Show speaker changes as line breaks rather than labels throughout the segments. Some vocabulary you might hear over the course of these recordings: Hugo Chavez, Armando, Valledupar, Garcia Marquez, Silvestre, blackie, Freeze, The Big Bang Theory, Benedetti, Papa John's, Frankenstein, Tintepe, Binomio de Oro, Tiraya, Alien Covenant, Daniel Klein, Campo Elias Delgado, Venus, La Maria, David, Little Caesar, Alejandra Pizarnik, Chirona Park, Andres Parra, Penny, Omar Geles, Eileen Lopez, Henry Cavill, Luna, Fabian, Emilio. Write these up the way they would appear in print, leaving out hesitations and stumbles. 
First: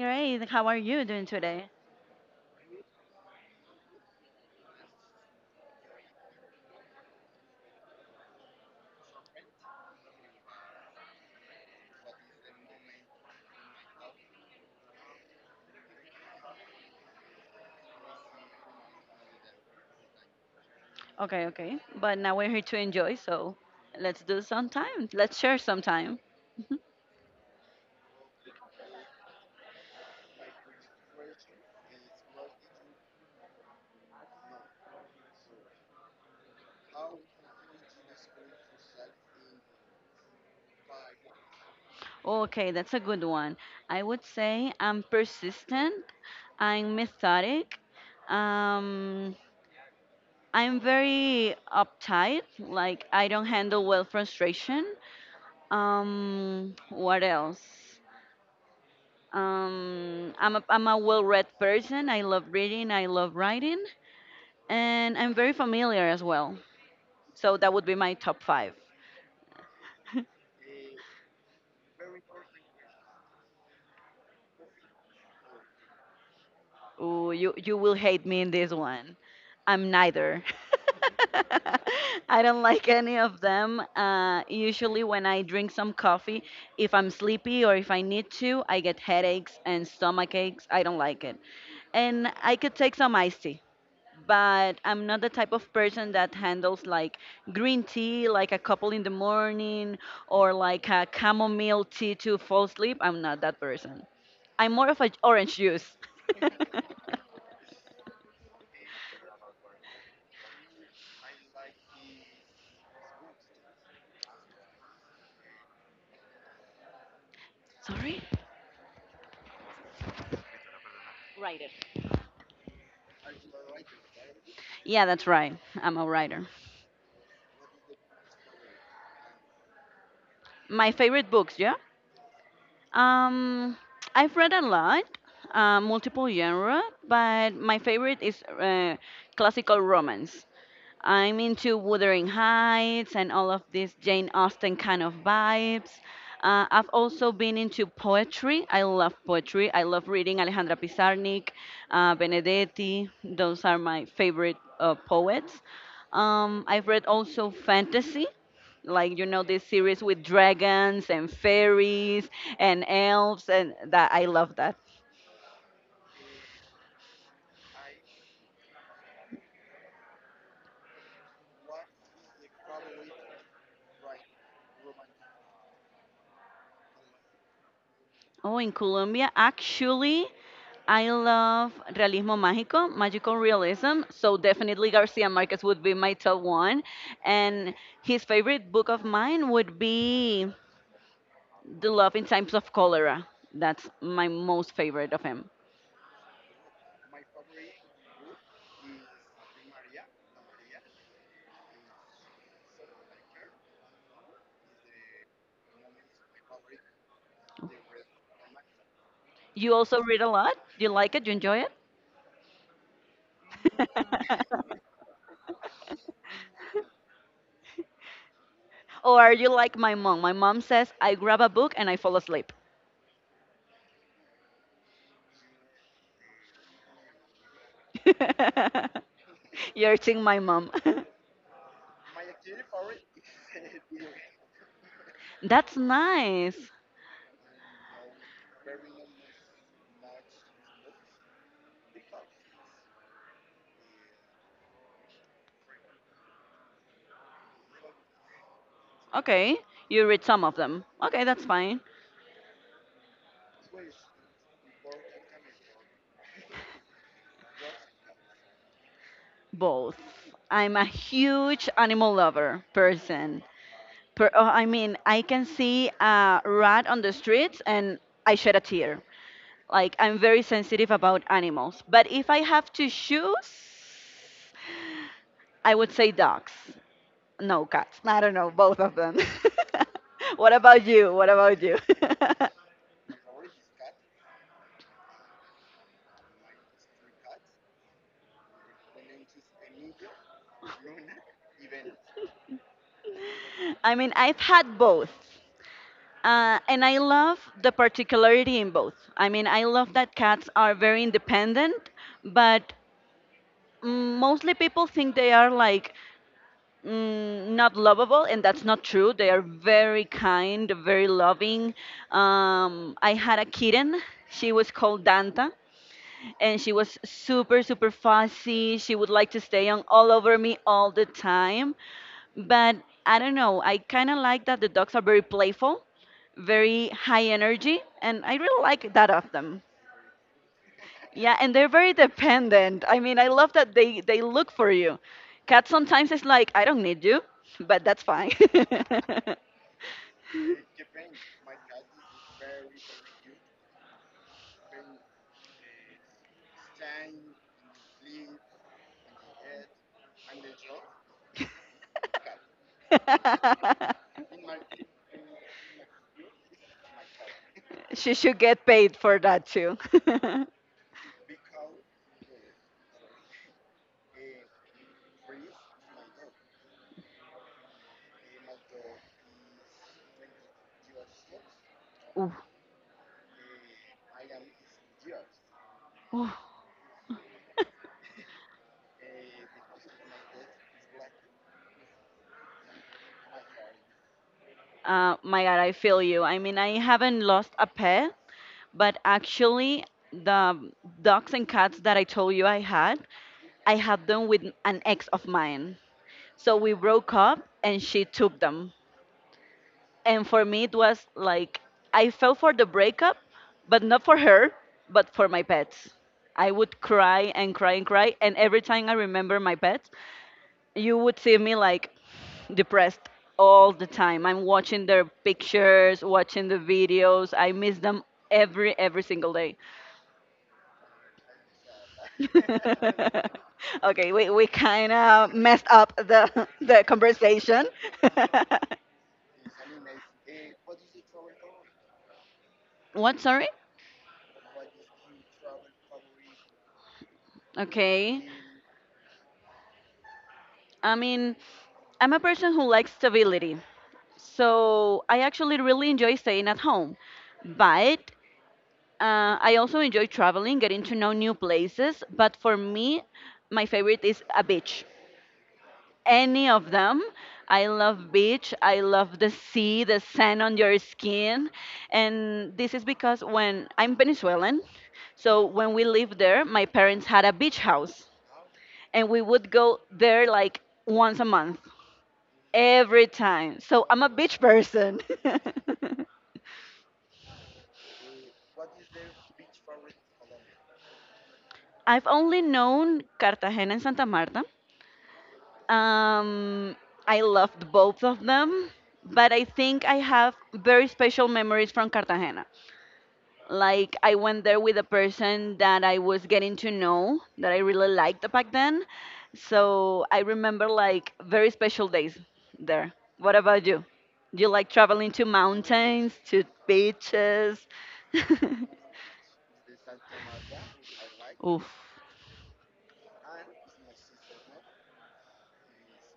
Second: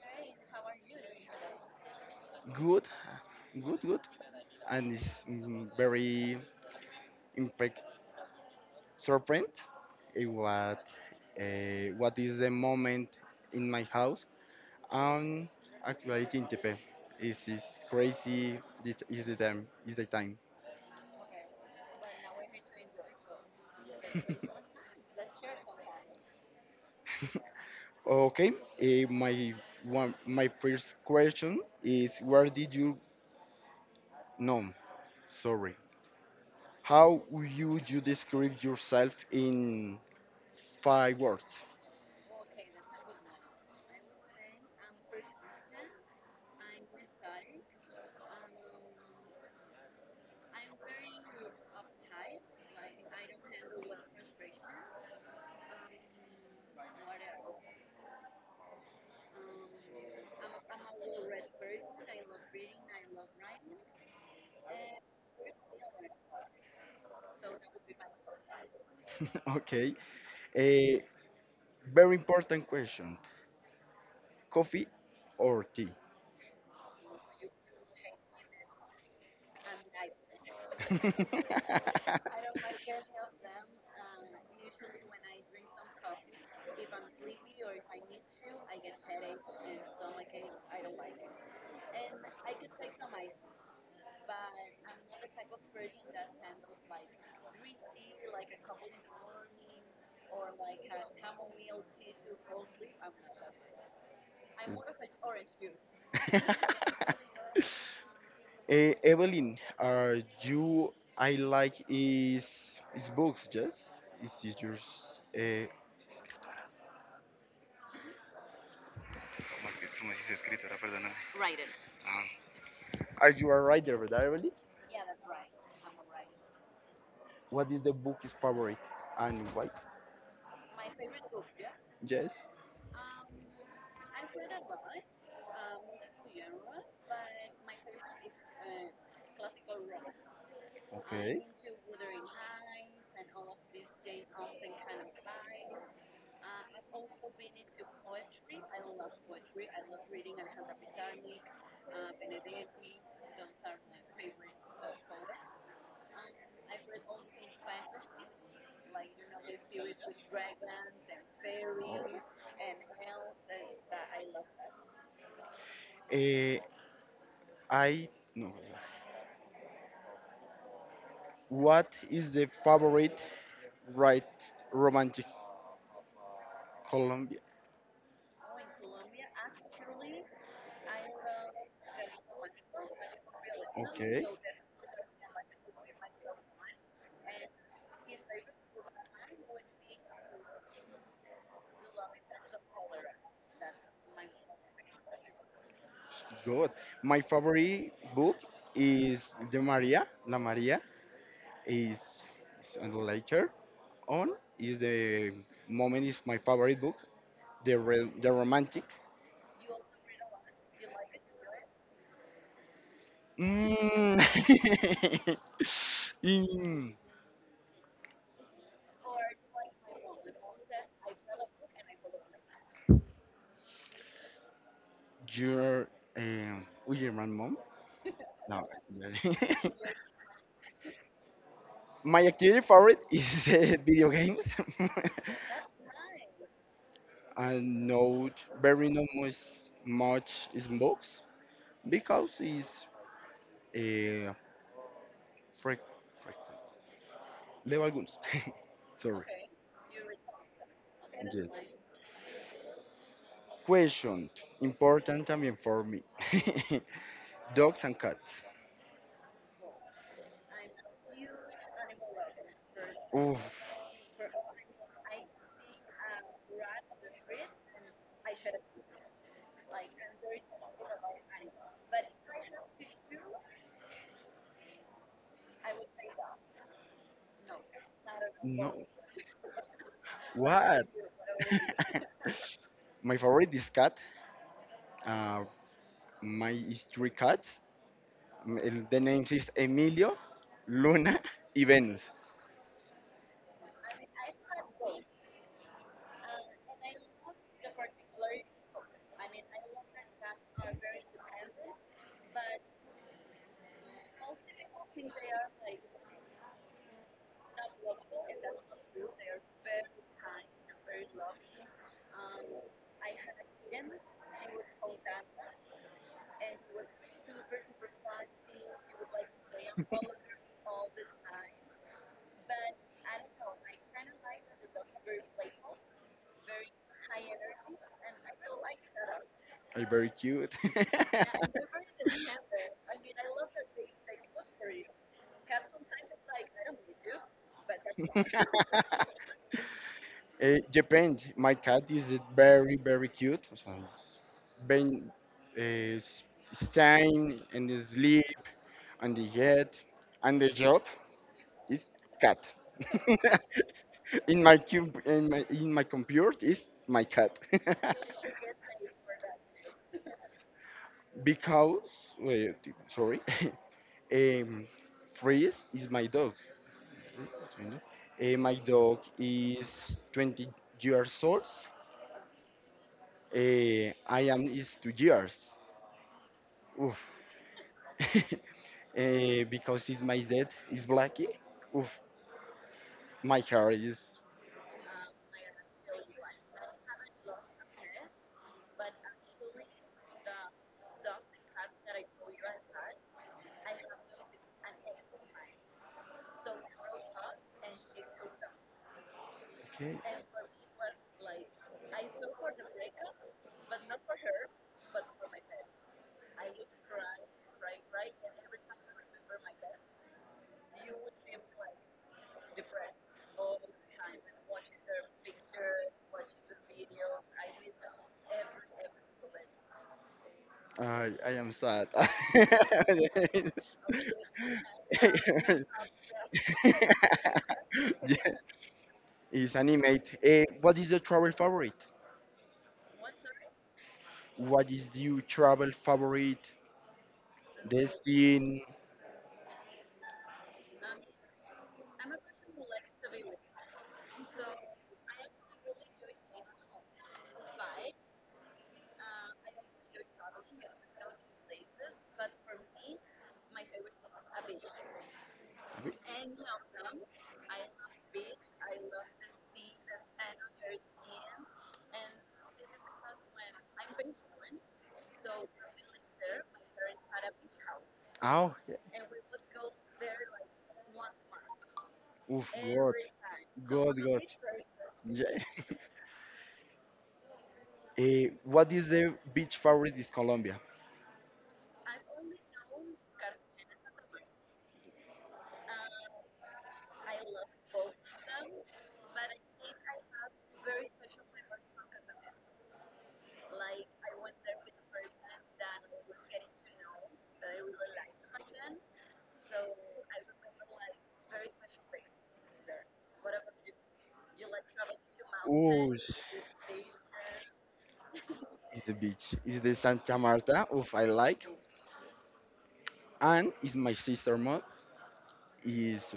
great. How are you doing today?
Good, good, good. And it's very impact surprised eh, what what is the moment in my house. Um, actually, Tintepe. It is crazy. It is the time. Is the time.
Okay, okay. But now we're here to enjoy, so let's do some time. Let's share some time.
Okay. eh, my my first question is where did you know? Sorry. How would you describe yourself in five words?
Okay, that's a good one. I would say I'm persistent, I'm methodic, um, I'm very uptight, like I don't handle well frustration. What else? I'm a well-read person. I love reading, I love writing. And I'm very familiar as well. So that would be my top five.
Okay. A very important question. Coffee or tea?
Ooh, you will hate me in this one. I'm neither. I don't like any of them. Usually, when I drink some coffee, if I'm sleepy or if I need to, I get headaches and stomach aches. I don't like it. And I could take some iced tea. But I'm not the type of person that handles like green tea, like a couple in the morning, or like a chamomile tea to fall asleep. I'm not that person. I'm more of a orange juice.
Evelyn, are you I like is books, yes? Is it yours? Uh,
Sorry? Writer.
are you a writer, right, Evelyn?
Yeah, that's right. I'm a writer.
What is the book is favorite and why?
My favorite books, yeah?
Yes.
Um, I've read a lot, multiple genre, but my favorite is classical romance. I'm
Okay.
into Wuthering Heights and all of these Jane Austen kind of vibes. I've also been into poetry. I love poetry. I love reading Alejandra Pizarnik, Benedetti. Those are my favorite poets. I've read also fantasy, like you know this series with dragons and fairies and elves, and that I love that.
Eh, I no. What is the favorite right romantic Colombia?
Oh, in Colombia, actually, I love realismo mágico, magical realism.
Okay,
So definitely Garcia Marquez would be my top one. And his favorite book of mine would be The Love in Times of Cholera. That's my most favorite of him.
good. My favorite book is the Maria. La Maria is, is and later on is the moment is my favorite book. The romantic.
You also read a lot? You like it? You enjoy it?
Mm. In-
Or are you like my mom? My mom says I grab a book and I fall asleep.
Your oh, your my mom? No.
You're seeing my mom.
my activity favorite is video games.
That's nice.
I know very not much much is books because it's uh, frequent. Level. Algunos. Sorry.
Okay, you read some of them. Okay, that's
Yes.
fine.
Question important también for me. Dogs and cats.
Both. I'm a huge animal lover
Oof,
person. Oh, I mean, I can see a rat on the streets and I shed a tear. Like, I'm very sensitive about animals. But if I have to choose, I would say dogs. No, cats. I don't know,
no.
both of them. What about
What?
you? What about you?
My favorite is cat. Uh, My is three cats. M- el- The names is Emilio, Luna, and Venus.
I mean, I've had both. And I love the particularity in both. I mean, I love that cats are very independent, but mostly people think they are like not lovable, and that's not true. They are very kind, very loving. I had a kitten. She was called Danta, and she was super super fussy. She would like to stay on all over me all the time, but I don't know, I kind of like that the dogs are very playful, very high energy, and I really like that of them.
Are very cute.
Yeah, and they're very dependent. I mean, I love that they look for you. Cats sometimes it's like I don't need you, but that's fine.
uh, Japan, my cat is very very cute. So, Ben uh, Stein and the sleep and the head and the job is cat. in my cube in my computer is my cat.
She should get paid for that too.
because wait, sorry, um, Freeze is my dog. My dog is 20 years old.
Ooh.
I am is 2 years. Oof. Eh, because it's my dad is blackie. Oof, my hair is
My God, I feel you. I mean, I haven't lost a pet, but actually, the dogs and cats that I told you I had them with an ex of mine. So we broke up and she took them.
okay.
And for me, it was like I fell for the breakup, but not for her, but for my pets. I would cry and cry and cry. And every time I remember my pets, you would see me like depressed all the time. I'm watching their pictures, watching the videos. I miss them every single day.
I am sad. yeah,
Okay, we kind of messed up the the conversation.
it's animate. What is your travel favorite?
What? Sorry.
What is your travel favorite
Okay.
destination?
I mean, I'm a person who likes stability, so I actually really enjoy staying at home, but I also enjoy traveling, getting to know new places, but for me, my favorite is a beach. Any of them. I love beach. I love the sea, the sand on your skin. And this is because when I'm Venezuelan, so when we lived there, my parents had a beach house
Oh,
and we would go there like once a month,
oof, God,
every time. So
God,
I'm a
God.
beach person.
Yeah. What is the beach favorite is Colombia?
I've only known Cartagena and Santa Marta. Um, I loved both of them, but I think I have very special memories from Cartagena. Like, I went there with a person that I was getting to know, that I really liked back then. So I remember like very special days there. What about you? Do you like traveling to
Oh, is
mountains, to beaches?
the beach. Is the Santa Marta, oof, I like.
Oof,
And is my sister mom is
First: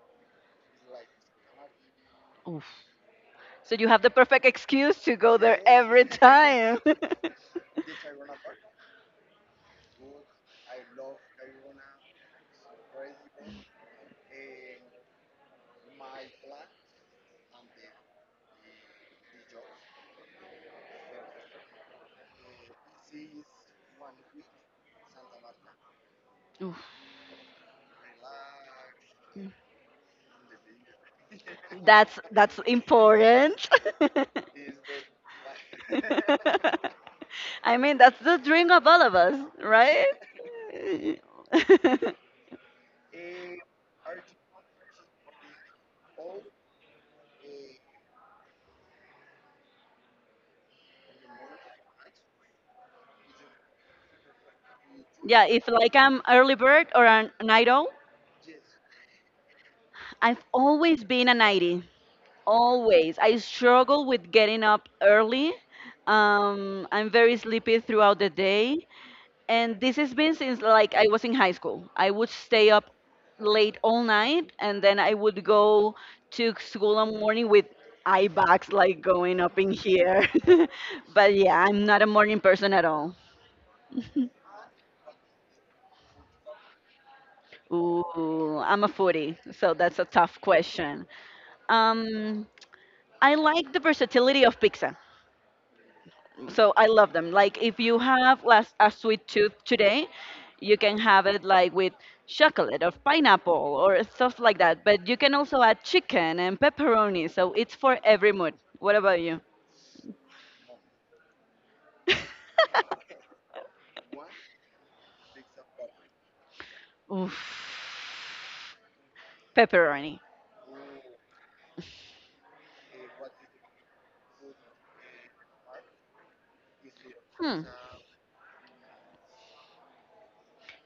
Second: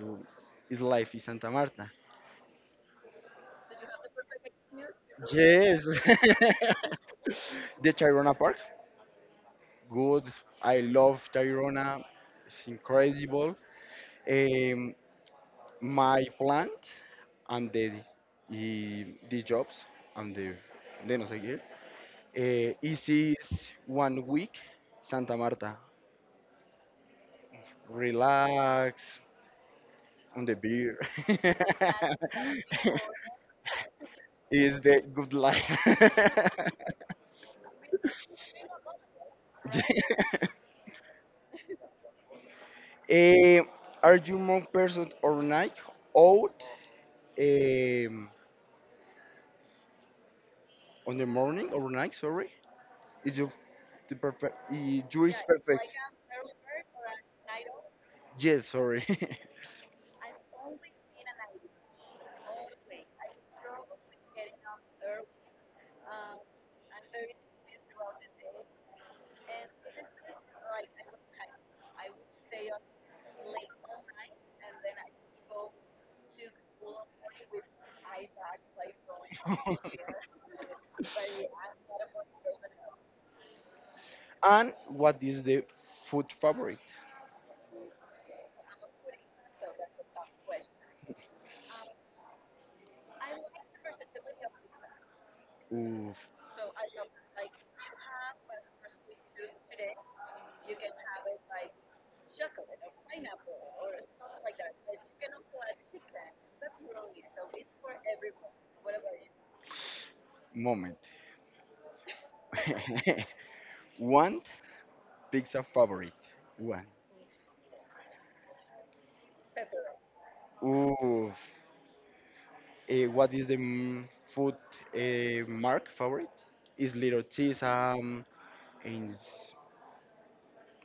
is life in Santa Marta.
oof. So you have the perfect excuse to go there
Yes.
every time.
the Chirona Park, good. I love Chirona. It's incredible. Um, my plant and the y- the jobs and the de no seguir this is 1 week Santa Marta
Oof.
relax on the beer
That's important.
is the good life.
I mean, that's the dream of all of us, right?
Eh, are you more person or night out um, on the morning or night sorry is you the perfect you is
Yeah, if
perfect.
like I'm early bird or a night owl,
Yes, sorry.
I've always been a nightie. Always. I struggle with getting up early. I'm very sleepy throughout the day. And this has been since like I was in high school. I would stay up late all night and then I would go to school in the morning with eye bags like going up in here. But yeah, I'm not a morning person at all.
and what is the food favorite?
Ooh, I'm a foodie, so that's a tough question. Um, I like the versatility of pizza.
Oof,
So I love them. Like if you have last a sweet tooth today, you can have it like with chocolate or pineapple or stuff like that. But you can also add chicken and pepperoni. So it's for every mood. What about you?
moment. One pizza favorite. One.
Oof. Pepperoni.
Oof. What is the food mark favorite? Is Little
Hmm.
Caesar and s-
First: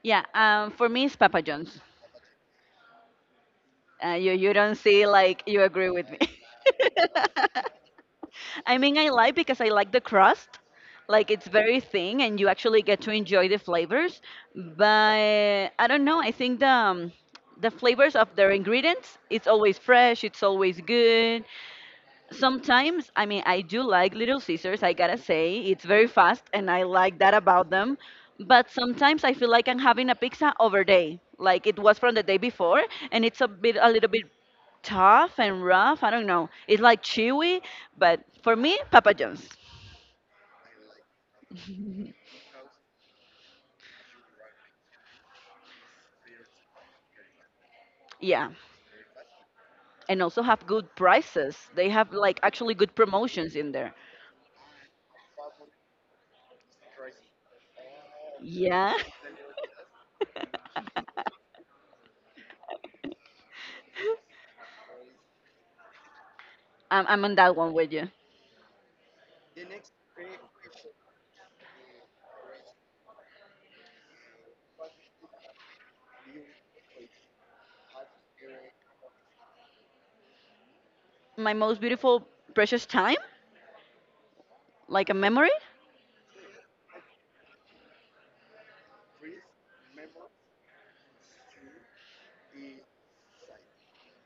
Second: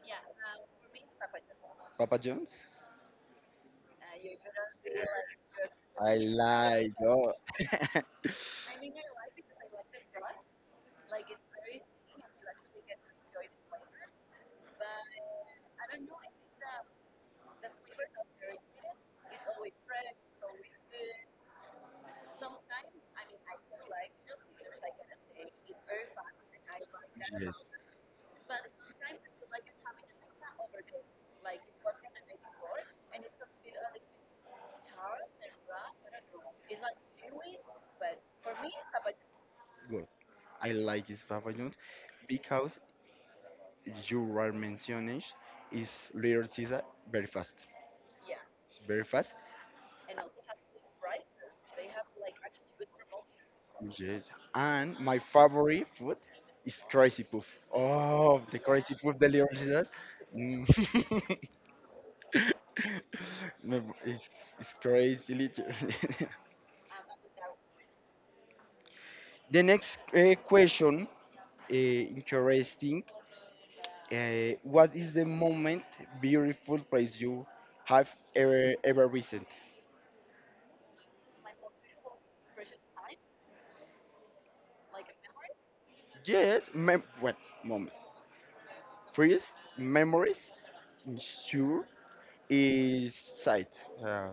Yeah. For me, it's Papa John's.
Papa John's?
You don't see like you agree with
I
me.
like. Oh. yes,
I mean, I like because I like the crust. Like it's very thin, and you actually get to enjoy the flavors. But I don't know. I think the flavors of their ingredients. It's always fresh. It's always good. Sometimes, I mean, I do like Little Caesars. I gotta say, it's very fast, and I like that about them. But sometimes I feel like I'm having a pizza over day. Like it was from the day before, and it's a little bit tough and rough. I don't know. It's like chewy, but for me, Papa John's.
good. I like his Papa John's because you are mentioning is Little Caesar very fast.
Yeah,
It's very fast.
and also have good prices. They have like actually good promotions in there.
Yes. And my favorite food is Crazy Puff. Oh, the
Yeah,
Crazy Puff, the Little Caesars. Mm. Me- it's crazy. Little.
I'm on that one with you.
the next question, interesting. What is the moment beautiful place you have ever visited?
My most beautiful, precious time, like a memory.
Yes, mem- well, moment. First, memories sure is site uh,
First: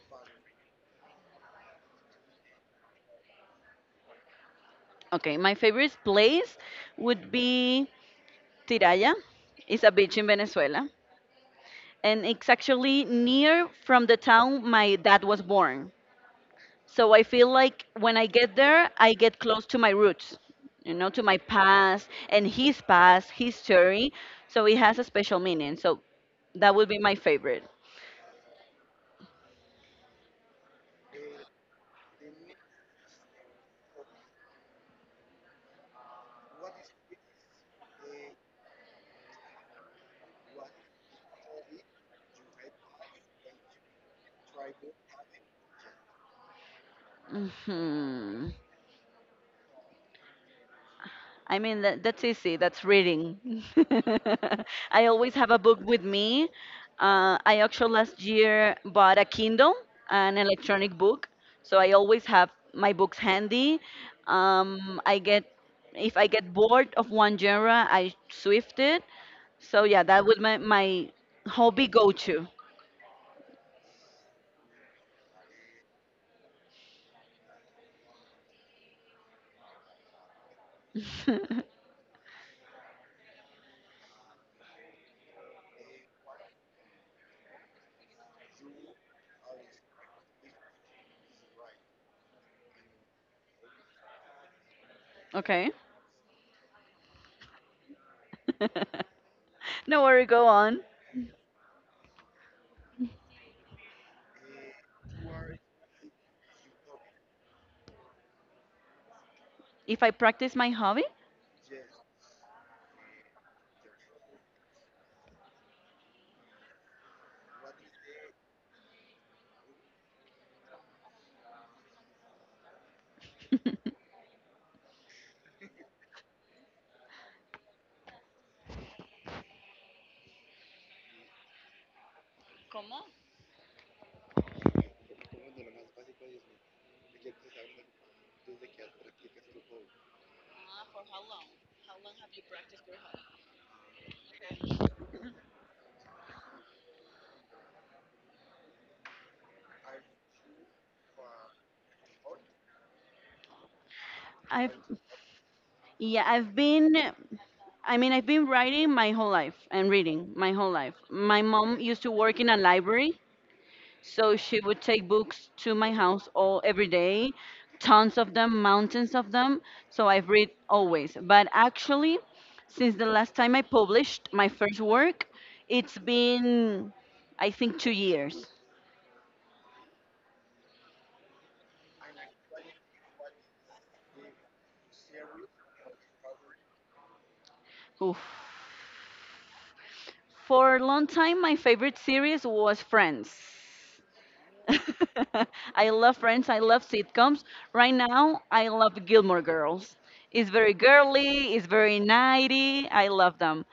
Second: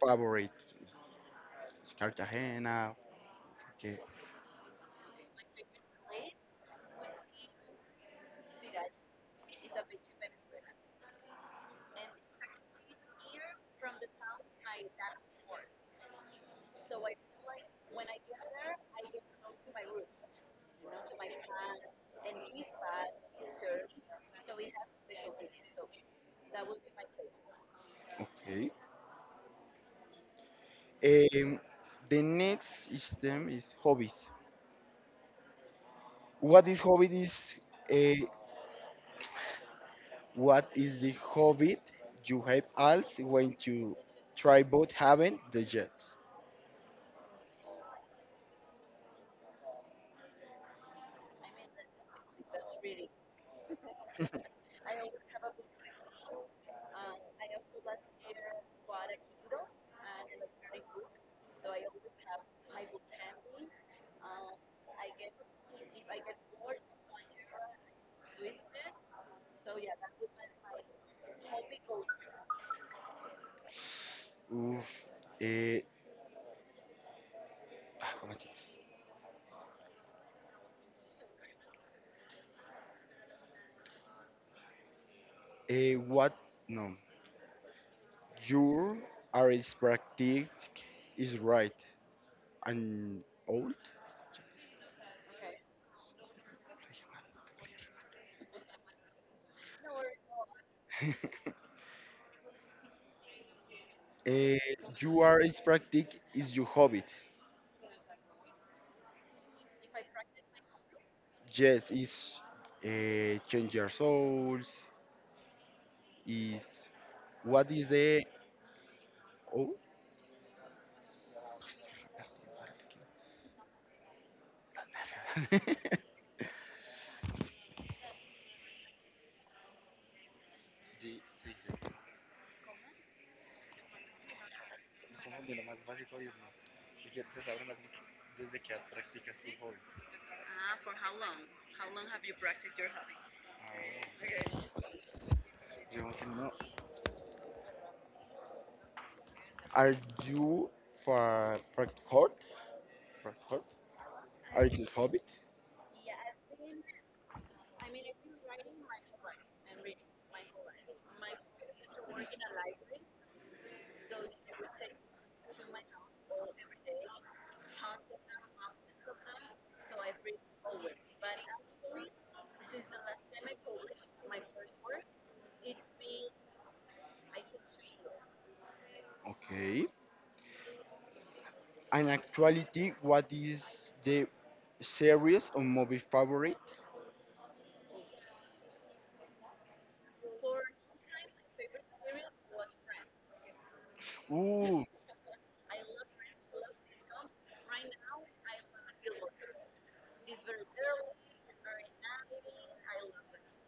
favorite is Cartagena. Okay,
Okay, my favorite place would be Tiraya. It's a beach in Venezuela. And it's actually near from the town my dad was born. So I feel like when I get there, I get close to my roots, to my past and his past, his story. So it has a special meaning. So that would be my favorite.
okay. Um, the next system is hobbies. What is hobby is uh, what is the hobby you have else when you try both, haven't the jet?
hmm I mean, that's easy. That's reading. I always have a book with me. I actually last year bought a Kindle, an electronic book. So I always have my books handy. Um, I get, if I get bored of one genre, I swift it. So yeah, that would my hobby go-to.
Oof. Eh, ¿Cómo se dice? What? No. Your are is practice is right and old.
Okay. No worry, go on.
Uh, you are Is practice is your hobby.
If I practice my hobby?
Yes, is change your souls. Is what is the oh? are you for practice. Are
I've
you hobby?
Yeah, I've been writing my whole life and reading my whole life. My mom used to work in a library, so she would take books to my house all every day, tons of them, mountains of them. So I've read always. But actually, since the last time I published my first work, it's been, I think, 2 years.
Okay. And actuality, what is the series or movie favorite?
Oof. For a long time, my favorite series was Friends.
Ooh,
I love Friends. I love sitcoms. Right now, I love Gilmore Girls. It's very girly. It's very nighty. I love them.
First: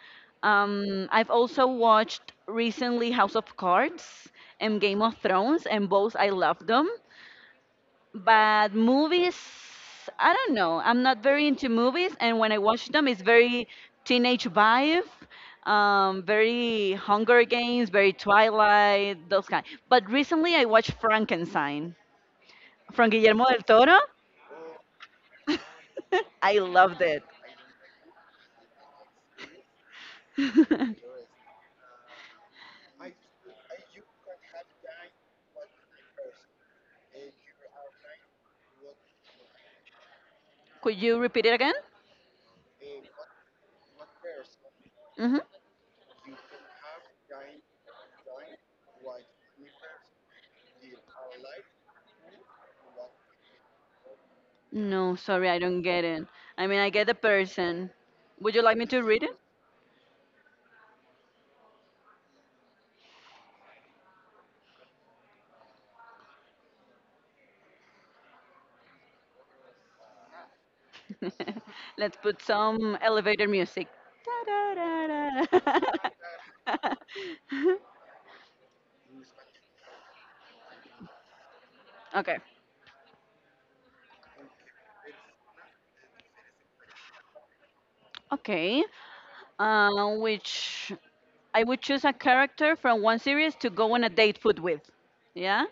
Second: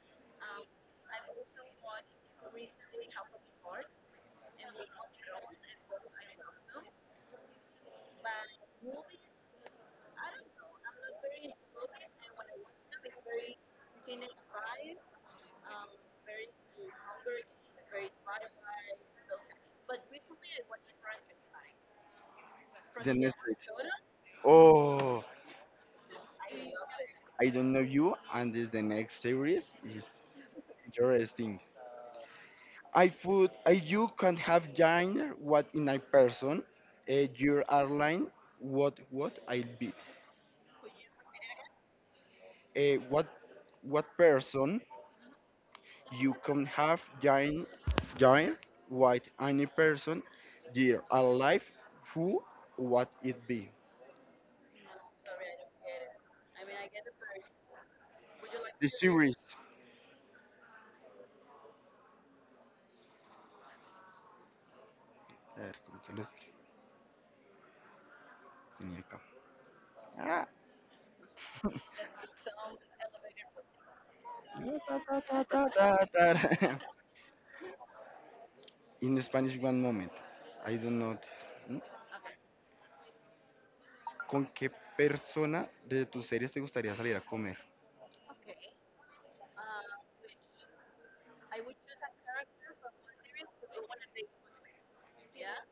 I've also watched recently House of Cards and Game of Thrones, and both I love them. But movies, I don't know. I'm not very into movies, and when I watch them, it's very teenage vibe, very Hunger Games, very Twilight, those kind. But recently, I watched Frankenstein from
the
Guillermo del
Netflix.
Toro.
Oh,
I loved it.
I don't know you, and this the next series is interesting. I food I you can have dinner what in a person your airline what I'll be
Could you repeat it again?
uh, what what person
hmm
you can have dinner dinner what any person your alive who what it be
No, sorry, I don't get it. I mean, I get the person. Would you like
the
me to read
series.
it?
A ver, ¿cómo se los tenía acá? Ah.
Let's put some elevator music.
Ta, ta, ta, ta,
Da-da-da-da.
ta, ta, ta. in Spanish one moment I don't know this.
Okay.
¿Con qué persona de tus series te gustaría salir a comer?
Okay. Which I would choose a character from one series to go on a date food with. Yeah?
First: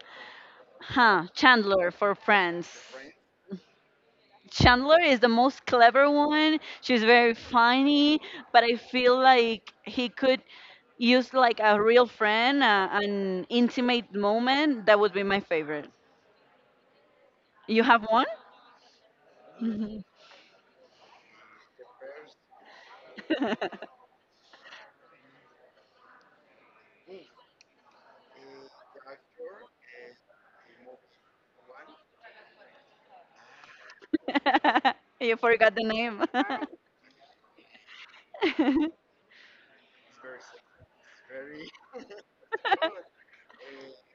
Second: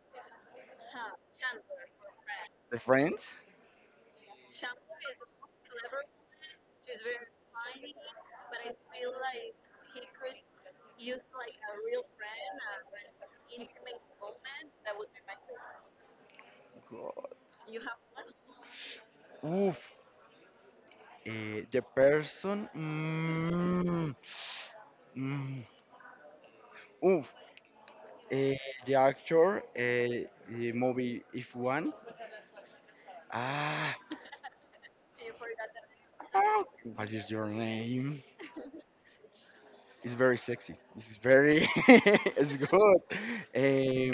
Huh. Chandler for Friends.
¿The Friends?
Chandler is the most clever one. She's very funny, but I feel like he could use like a real friend, an intimate moment. That would be my favorite.
God.
You have one?
Uf.
Mhm.
The Person. Mm, uf. eh, the Actor. The movie If One. Ah.
You forgot the name.
ah, What is your name? It's very sexy. It's very. it's good.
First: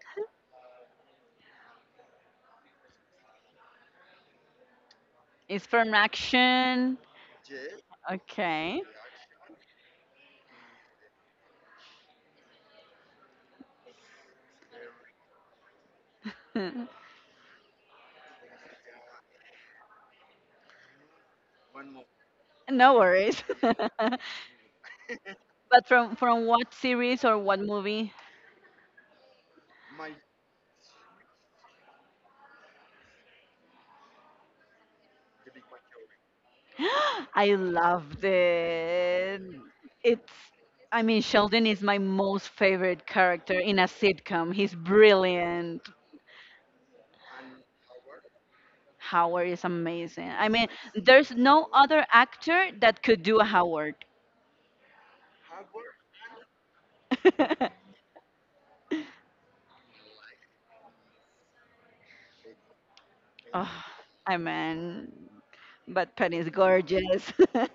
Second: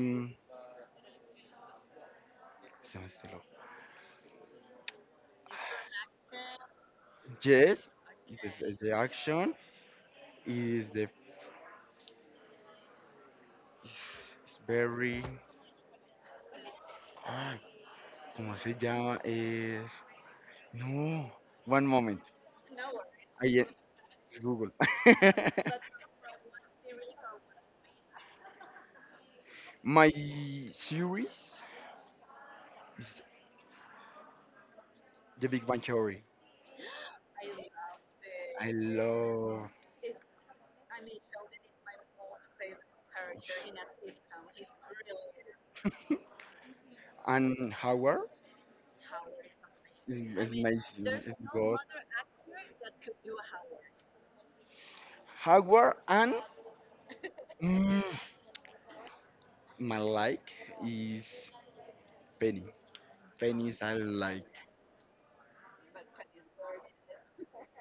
Um. Se me cerró.
It's from Action.
Yes. It's,
Okay.
the action. Is the. It's very. Ah, ¿Cómo se llama? Es... No, one moment.
No worries.
Ahí es Google.
But from what series or what movie?
My series is The Big Bang Theory.
I loved
I
it.
love
It's I mean Sheldon is my most favorite character in a sitcom. He's brilliant.
and Howard
Howard is amazing. I
is
mean,
amazing.
there's
It's
no
good.
other actor that could do a Howard.
Howard and mm, my like is Penny. Penny
Oh,
is I
I
like.
mean, but Penny's gorgeous.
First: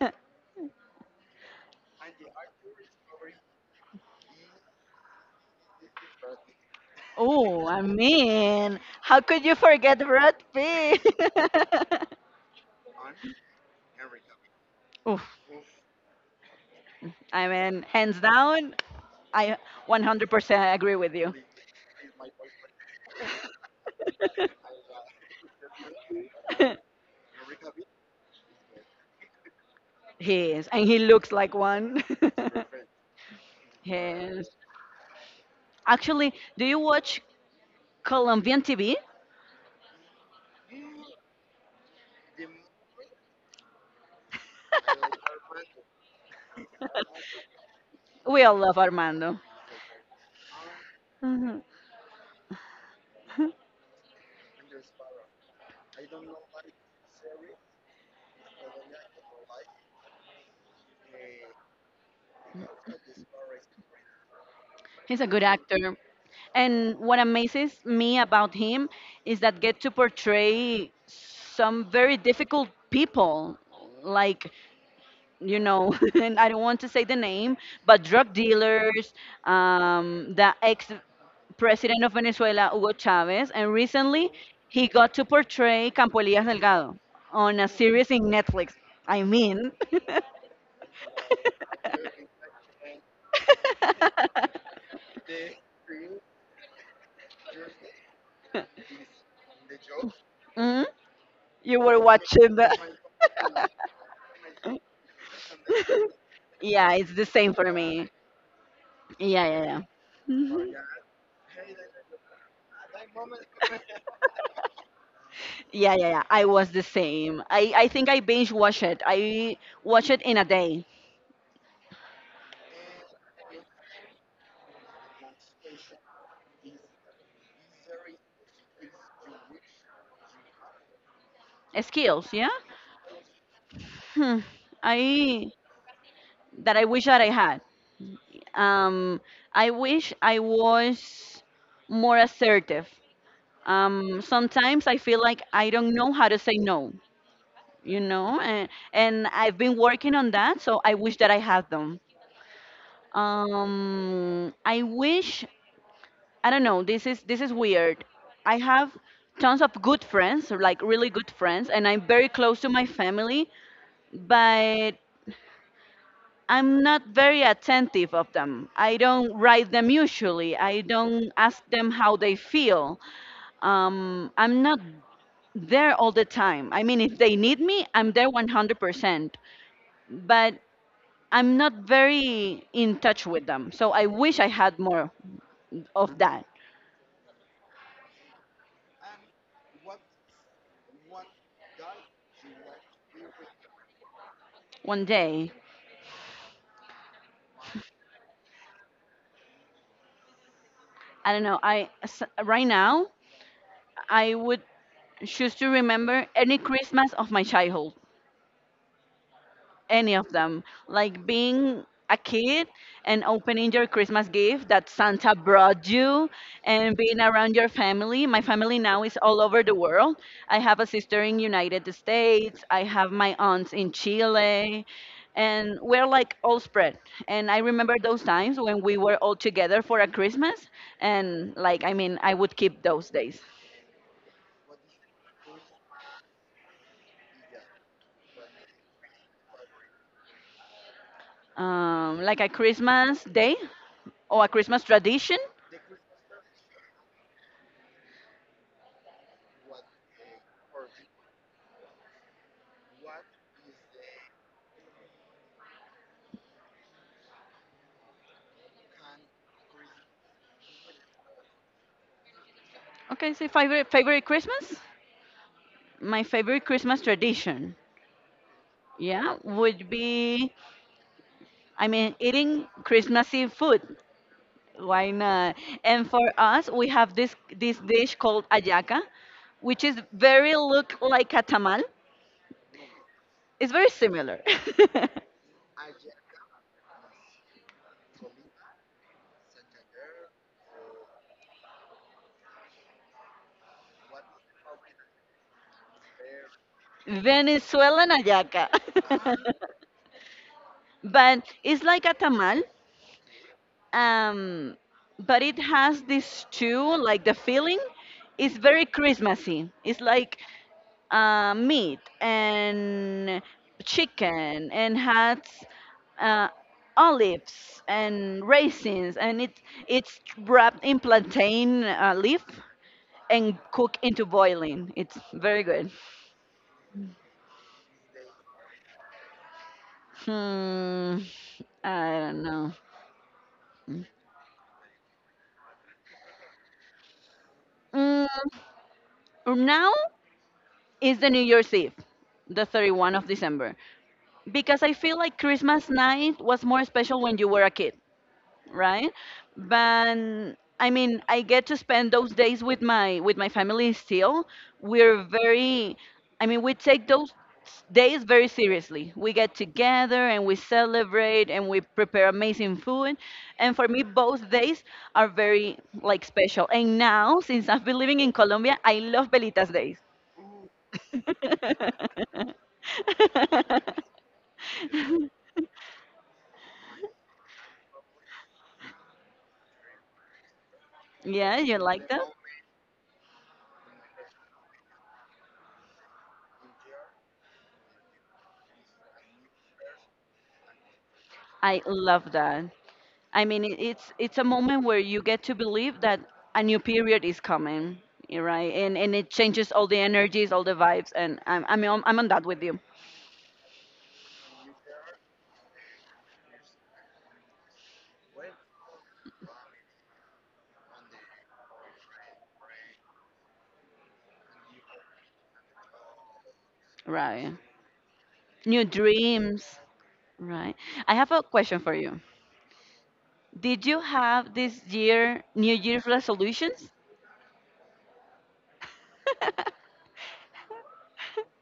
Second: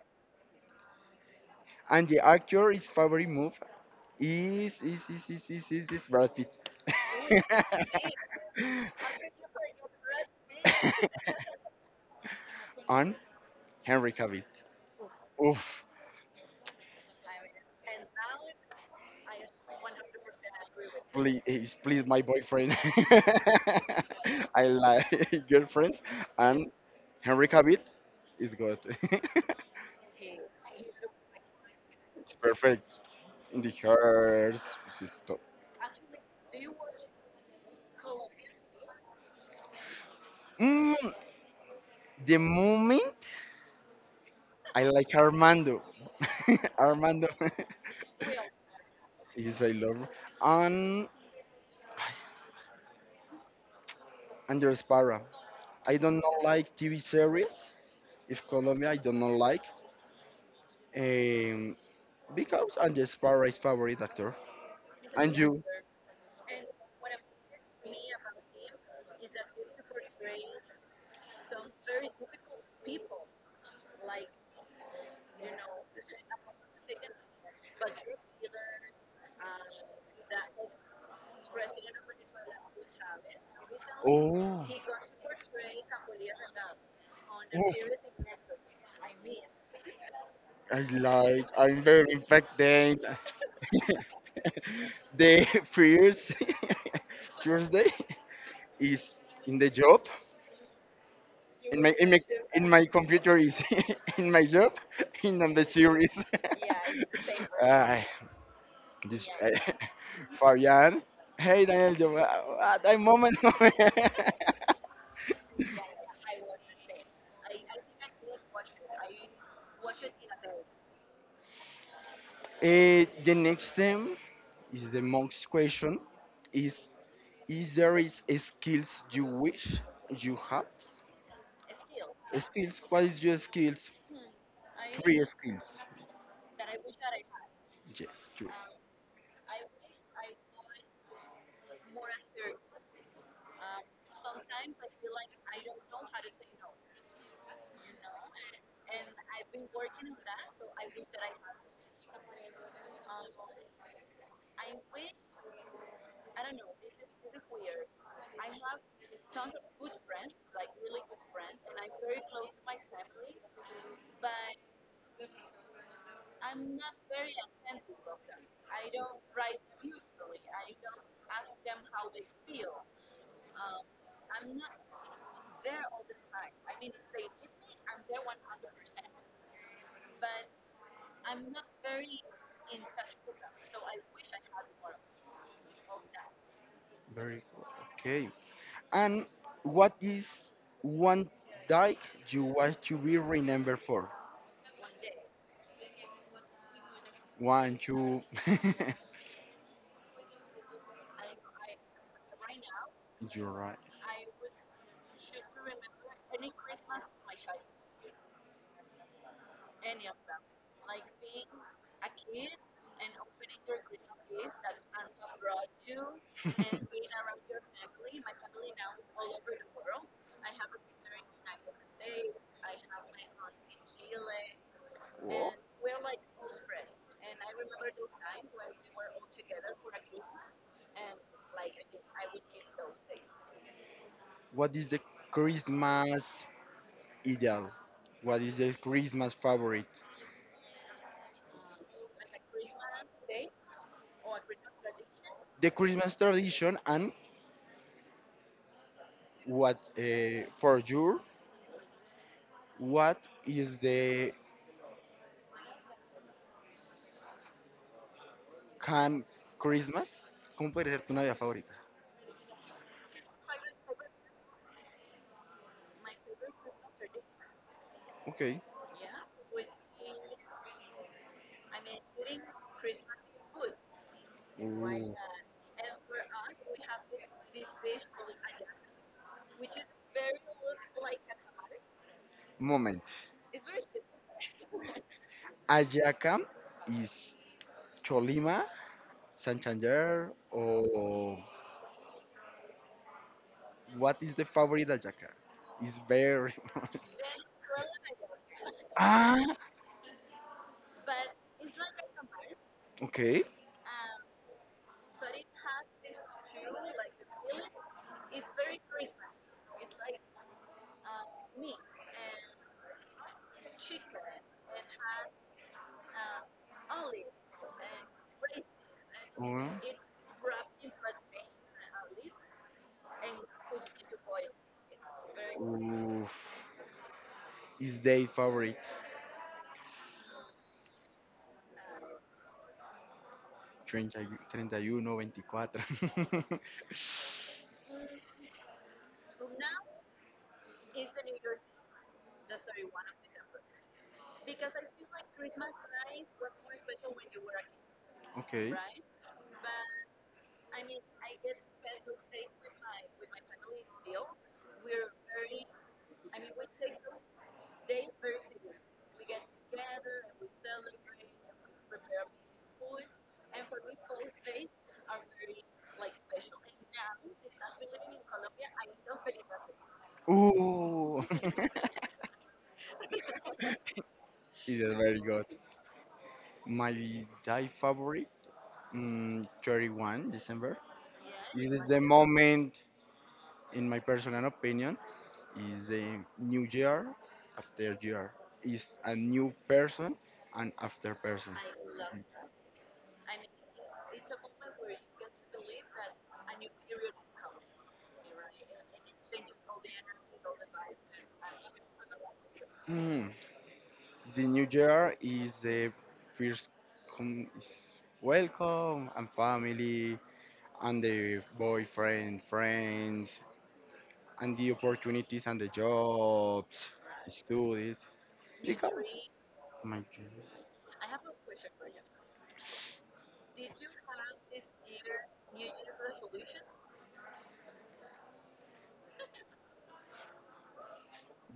And the actor is favorite move is Brad Pitt.
Oh, I mean, how could you forget Brad Pitt?
I'm Henry Cavill.
Oh,
Oof,
I mean, hands down, I 100% agree with you.
please, please, my boyfriend. I like girlfriend, and Henry Cavill is good. it's
He is, and he looks like one.
perfect. The
He is.
hairs. It's top.
Actually, do you watch Colombian TV?
Mm, the moment I like Armando. Armando
We all love Armando.
is I love and
Mhm.
Andres Parra. I don't know like TV series. If Colombia, I don't know like um, because Andres Parra is favorite actor.
He's a
And
good
you?
actor. And what amazes me about him is that get to portray some very difficult people, like, you know, and I don't want to say the name, but drug dealers, the ex president of Venezuela, Hugo Chavez, and recently
Oh.
he got to portray Campo Elias Delgado on a
Oof,
series in Netflix. I mean,
I like, I'm very infected. The first Tuesday is in the job.
mhm. You
In
were
my in my,
watching the.
in my computer is in my job. In on the series.
Yeah, it's the same for me.
Ah, This
Yeah, yeah, yeah. Mhm.
Fabian. Hey Daniel, yo, moment.
Yeah, yeah, yeah. I was the same. I think I binge watched it. I watched it in a day.
The next thing is the most question is is there is a skills you wish you had?
Skills, yeah?
Skills, what is your skills?
Hmm.
Three
I,
skills.
that I wish that I had.
Yes, three.
Um, I wish I was more assertive. Sometimes I feel like I don't know how to say no. You know, and I've been working on that, so I wish that I had them. I wish, I don't know. This is weird. I have tons of good friends, like really good friends, and I'm very close to my family, but I'm not very attentive of them. I don't write them usually. I don't ask them how they feel. I'm not there all the time. I mean, if they need me, I'm there 100%. But I'm not very in touch with them. So I wish I had more of that.
Very good. Okay. And what is one day you want to be remembered for?
One day.
One, two.
I don't know. Right now
You're right.
I would choose to remember any Christmas of my childhood. Any of them. Like being a kid and opening your Christmas gift that Santa brought you and being around your family. My family now is all over the world. I have a sister in United States. I have my aunts in Chile,
Wo-
and we're like all spread. And I remember those times when we were all together for a Christmas, and like, I mean, I would keep those days.
What is the Christmas ideal? What is the Christmas favorite?
Like a Christmas day or a Christmas tradition?
The Christmas tradition and what for you? What is the can Christmas? ¿Cómo puede ser tu Navidad favorita?
Okay, so favorite favorite Christmas? My favorite Christmas tradition,
Okay.
yeah, would be, I mean, eating Christmassy food.
Uh,
Why not? And for us, we have this dish called ayaca, which is very look like a tamal.
moment.
It's very similar.
Ayaca is Cholima, Santander, or what is the favorite Ayaca? It's very.
Venezuelan ayaca.
ah,
But it's like a tamal,
okay.
um but it has this too, like the filling, is very Christmassy. It's like meat and chicken and had uh, olives and raisins, and it
Or
it's wrapped in plantain leaf and cooked into boiling. It's very good.
Uf, is their favorite.
Hmm, I don't know.
30, 31, 24.
Mm, now is the New Year's Eve, the 31 of December, because I feel like Christmas night was more special when you were a kid.
okay.
Right? But I mean, I get to spend those days with my family still. We're very, I mean, we take those days very seriously. We get together and we celebrate and we prepare amazing food. And for me, both days are very like special. And now, since I've been living in Colombia, I love Belitas days.
Ooh, it is very good. My die favorite, 31 December.
Yeah, you
This is the
like them?
moment, in my personal opinion, is a new year after year. Is a new person and after person.
I love that. I mean, it's a moment where you get to believe that a new period is coming, right? And it changes all the energies, all the vibes, and I'm on that with you,
The new year is the first com- is welcome and family and the boyfriend, friends, and the opportunities and the jobs,
right?
studies.
New
Because
dreams,
my dream.
right? I have a question for you. Did you have this year New Year's resolutions?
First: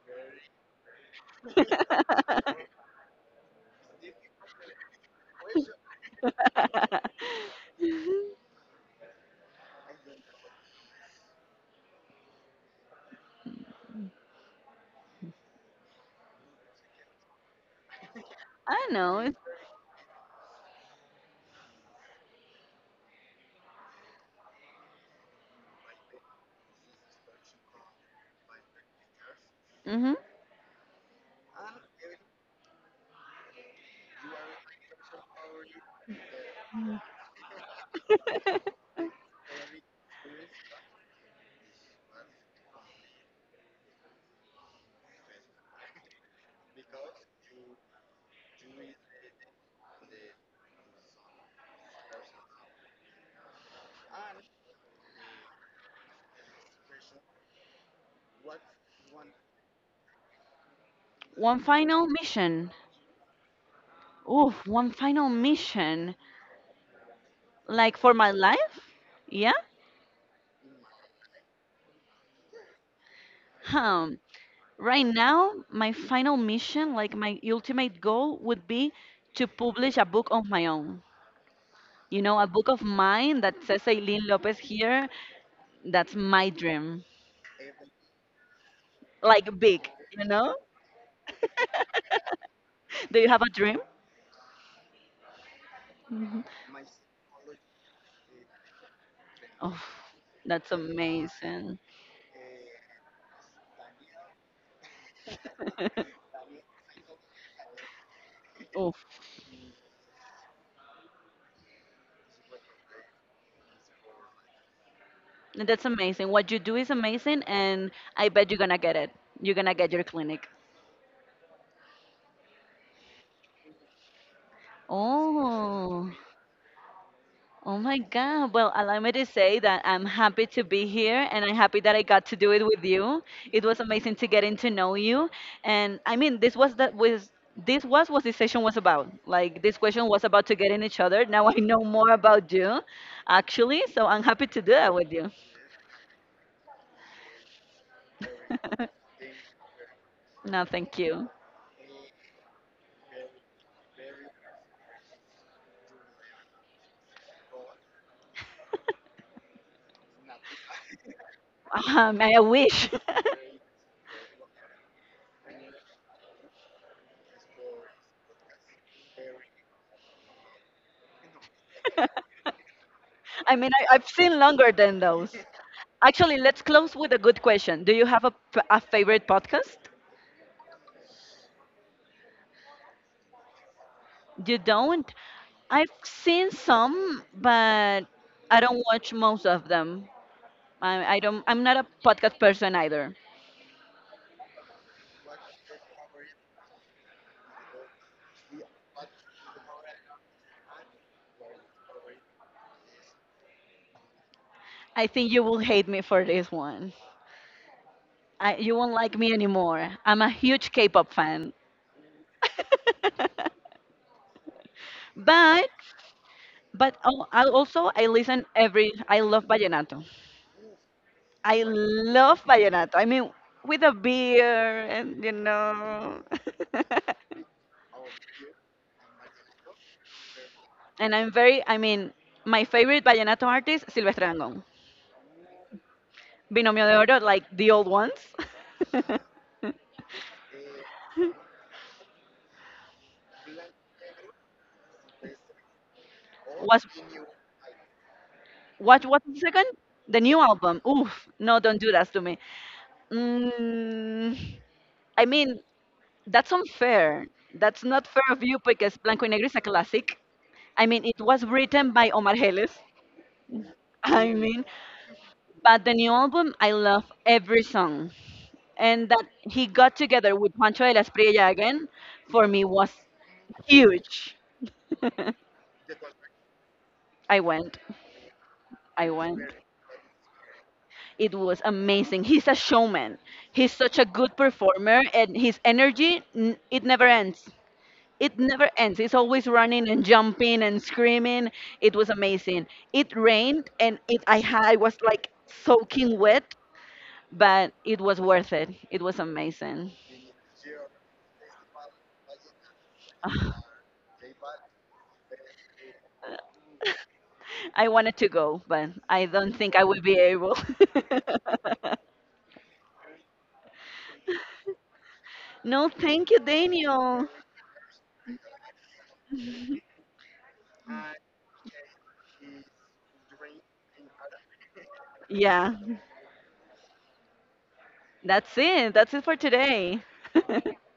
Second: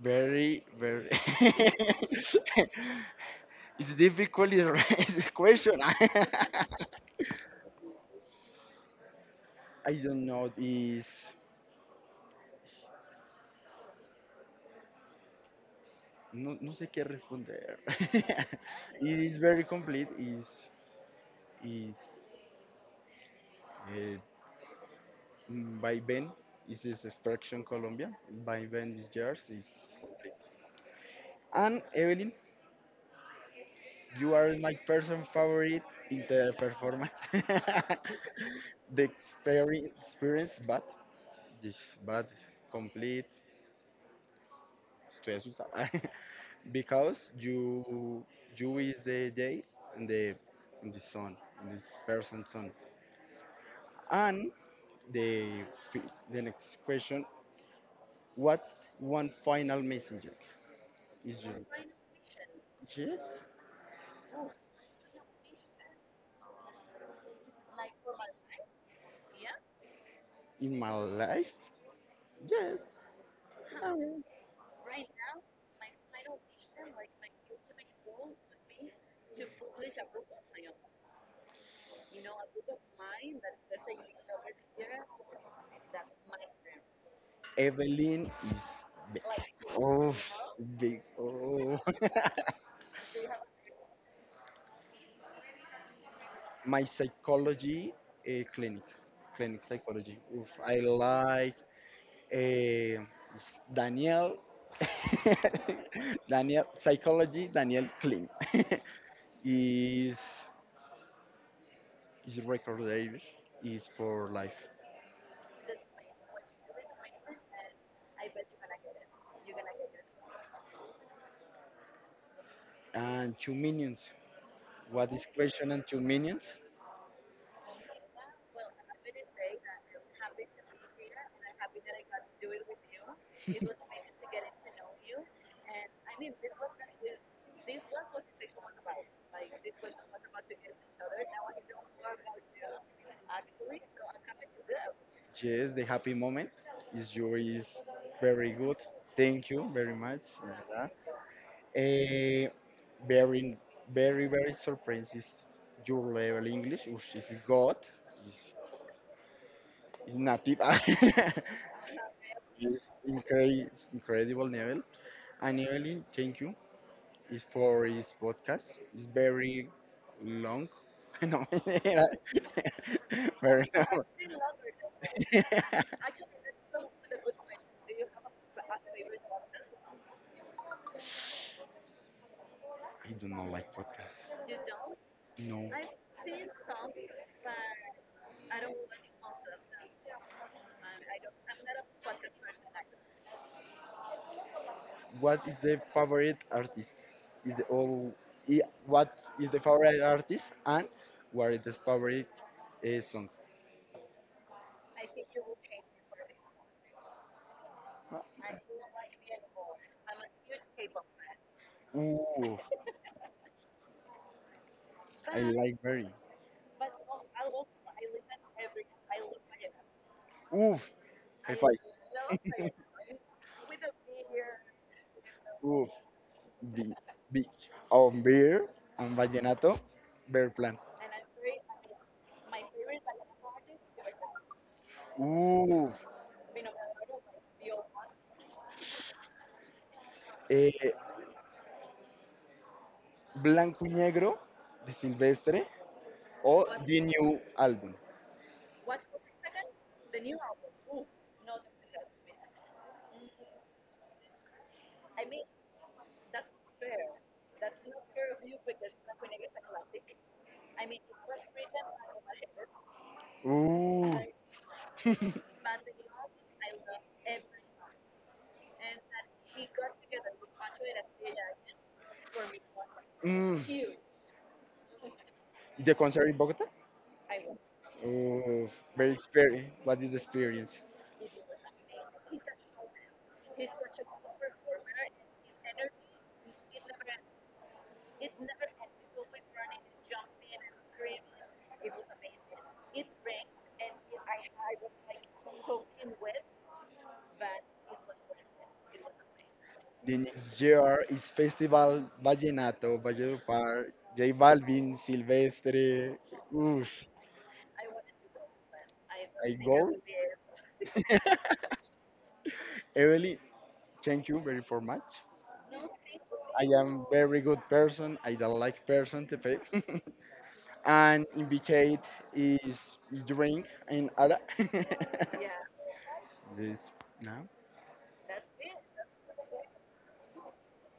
Very very. it's difficult to raise question. I don't know is no, no sé qué responder.
I
it
know.
is
It's,
very complete. Is By Ben is his Extraction Colombia. By Ben this yours is
mhm.
complete. And Evelyn, you are my person favorite in the performance. the experi- experience, but this but complete. Estoy asustado. because you is the day and the and the sun and this person's sun. And the fi- the next question: What's one final messenger? Is
One
you.
final mission.
Yes,
Oof, one final mission. Like for my life? Yeah.
in my life, yes. I
Um,
mean,
right now, my final mission, like my ultimate goal, would be to publish a book of my own. You know, a book of mine that says Eileen Lopez here. That's my dream.
Evelyn is big.
Like big,
Oh,
you know?
big. Oh,
Do you have a dream? Mhm.
my psychology clinic, clinic
Oh,
psychology. Oof,
that's
I like
amazing.
uh, Daniel. Daniel psychology. Daniel Klein
Oh,
is is record label is for life
that's amazing. What you do is amazing, and I bet you're gonna get it. You're gonna get your clinic.
and two minions. What is question and two
Oh.
minions?
Oh my God. Well, allow me to say that I'm happy to be here and I'm happy that I got to do it with you. It was amazing to getting to know you. And I mean, this was what this session was about. Like this question was about to get in each other. Now I know more about you, actually. So I'm happy to do that with you.
Yes, the happy moment is yours. Very good. Thank you very much.
No, thank you.
A very, very, very surprised is your level English, which is God, is, is native.
I
it's
wish.
incredible, incredible level. And Evelyn, thank you is for his podcast. It's very long. no,
I
very
mean, I,
long.
I've seen longer than those.
I
Actually, let's close with a good question. Do you have a, a favorite podcast?
do not like podcasts.
You don't?
No.
I've seen some, but I don't watch most of them. I don't. I'm not a podcast person either.
What is the favorite artist? Is the oh, I- what is the favorite artist and what is the favorite song?
I think you will hate me for this one. I, you won't like me anymore. I'm a huge K-pop fan.
Ooh, I
but
like very.
but oh, I also I listen every. I love vallenato.
Oof, high I
I
five.
love vallenato. I mean, with a beer and you
Oof,
know.
big, big. On beer and vallenato, beer plan.
And I'm very, I mean, my favorite vallenato artist, Silvestre Dangond.
Oof,
Binomio de Oro, like the old ones.
eh, blanco y negro de Silvestre o
What's
the new album.
what? The second? The new album. Oof, no, don't do that to me. Mm, I mean, that's unfair. That's not fair of you, because Blanco y Negro is a classic. I mean, it was written by Omar Geles.
Ooh,
I mean, but the new album, I love every song. And that he got together with Juancho de las Priella again, for me was
mm,
huge.
The concert in Bogota?
I went.
Oh,
I
very
went.
experience. What is the experience?
It was amazing. He's a showman. He's such a good performer, and his energy, it never ends. It never ends. He's always running and jumping and screaming. It was amazing. It rained, and it I had I was like soaking wet, but it was worth it. It was amazing.
The next year is Festival Vallenato, Valledupar, J Balvin, Silvestre. Oof,
I wanted to go, but I
I
don't think I
go.
will be able.
Evelyn, thank you very for much.
No, thank you,
I am
Daniel.
very good person. I don't like person to pay. and invite is drink and other.
Yeah,
This now.
that's it. That's it for today.